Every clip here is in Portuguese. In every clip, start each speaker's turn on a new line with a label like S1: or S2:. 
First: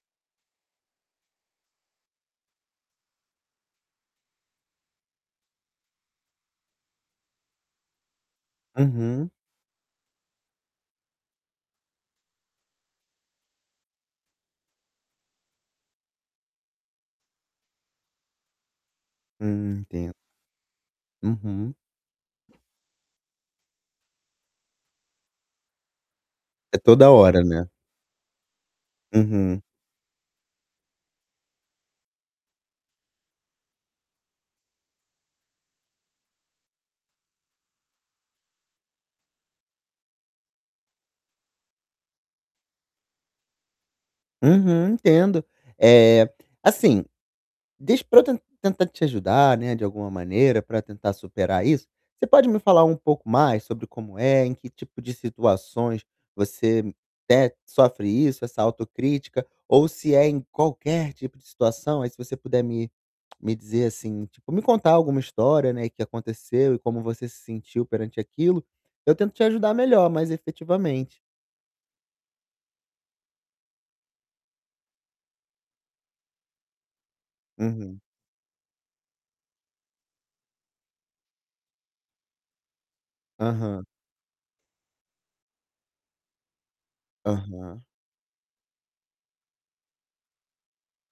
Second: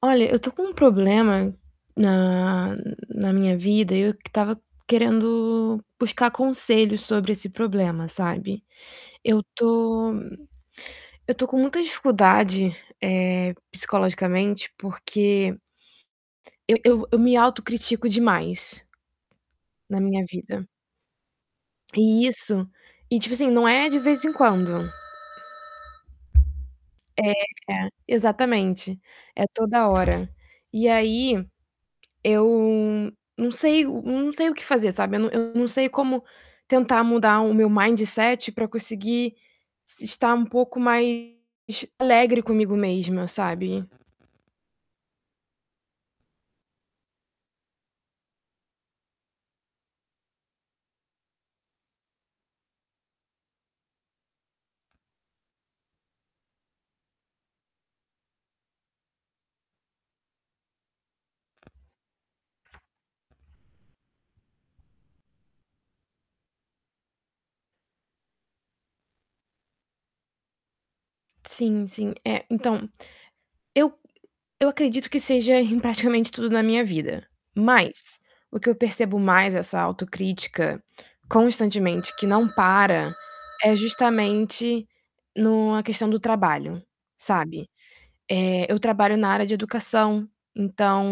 S1: Olha, eu tô com um problema na na minha vida, e eu que estava querendo buscar conselhos sobre esse problema, sabe,
S2: Uhum.
S1: eu tô eu tô com muita dificuldade, eh, psicologicamente, porque eu eu eu me autocritico demais
S2: Hum,
S1: na
S2: entendo.
S1: minha vida.
S2: Uhum.
S1: E isso e tipo assim, não é de vez em quando. É,
S2: É toda hora, né?
S1: é, exatamente, é
S2: Uhum.
S1: toda hora. E aí, eu não sei o hum, não sei o que fazer, sabe, eu num eu não sei como tentar mudar o meu mindset pra conseguir se estar um pouco mais alegre comigo mesma, sabe?
S2: Uhum, entendo. Eh, assim, diz pra eu ten tentar te ajudar, né, de alguma maneira, pra tentar superar isso, você pode me falar um pouco mais sobre como é, em que tipo de situações você té sofre isso, essa autocrítica, ou se é em qualquer tipo de situação. Aí, se você puder me me dizer assim, tipo, me contar alguma história, né, que aconteceu e como você se sentiu perante aquilo, eu tento te ajudar melhor, mais efetivamente.
S1: Sim, sim. É, então, eu eu acredito que seja em praticamente tudo na minha vida,
S2: Uhum.
S1: mas o que eu percebo mais essa autocrítica constantemente, que não para, é
S2: Aham.
S1: justamente no a questão do trabalho, sabe.
S2: Aham.
S1: Eh, eu trabalho na área de educação, então,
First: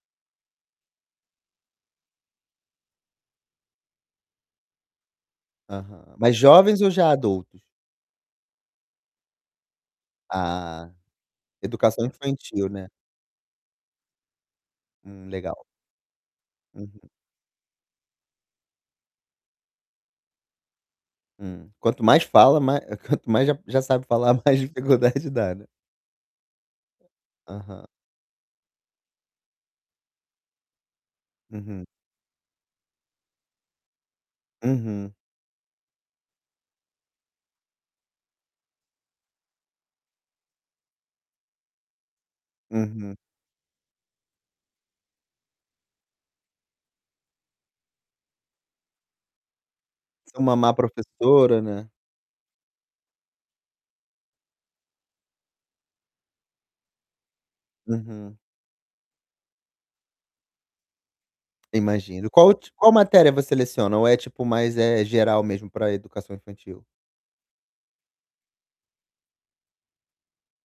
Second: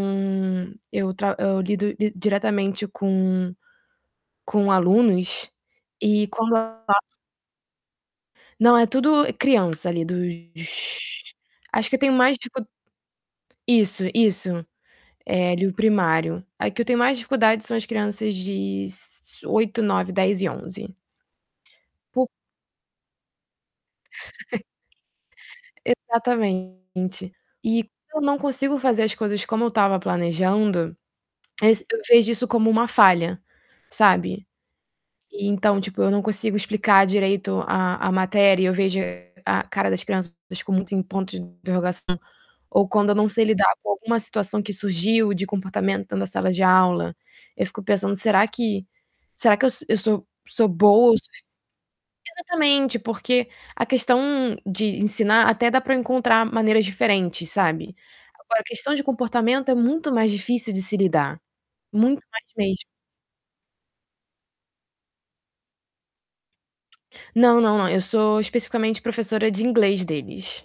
S1: eu tra eu lido di diretamente com com alunos
S2: Aham.
S1: e
S2: Mas
S1: quando
S2: jovens
S1: a
S2: ou já adultos?
S1: Não, é tudo criança, ali,
S2: Ah,
S1: dos acho que
S2: educação
S1: tem mais tipo
S2: infantil, né?
S1: Isso, isso,
S2: Hum,
S1: eh,
S2: legal.
S1: ali o primário. A que eu tenho
S2: Uhum.
S1: mais dificuldade são as crianças de s 8, 9, 10 e 11.
S2: Hum, quanto mais
S1: Por
S2: fala, ma eh, quanto mais já já sabe falar, mais dificuldade dá, né?
S1: Exatamente. E
S2: Aham.
S1: se eu não consigo fazer as coisas como eu estava planejando, es
S2: Uhum.
S1: eu vejo isso como uma falha, sabe.
S2: Uhum.
S1: E então, tipo, eu não consigo explicar direito a a matéria, eu vejo a cara das crianças des com muitos em pontos de interrogação, ou quando eu
S2: Uhum.
S1: não sei lidar com alguma situação que surgiu de comportamento na sala de aula, eu fico pensando: "Será que será que eu sou eu sou
S2: Se é uma
S1: sou
S2: má
S1: boa o sufici".
S2: professora, né?
S1: Exatamente, porque a questão de ensinar, até dá pra encontrar maneiras diferentes, sabe,
S2: Uhum.
S1: agora, a questão de comportamento é muito mais difícil de se lidar,
S2: Eu
S1: muito
S2: imagino.
S1: mais
S2: Qual o ti
S1: mesmo.
S2: qual matéria você leciona? Ou é tipo mais, eh, geral mesmo pra educação infantil?
S1: Não, não, não. Eu sou especificamente professora de inglês deles.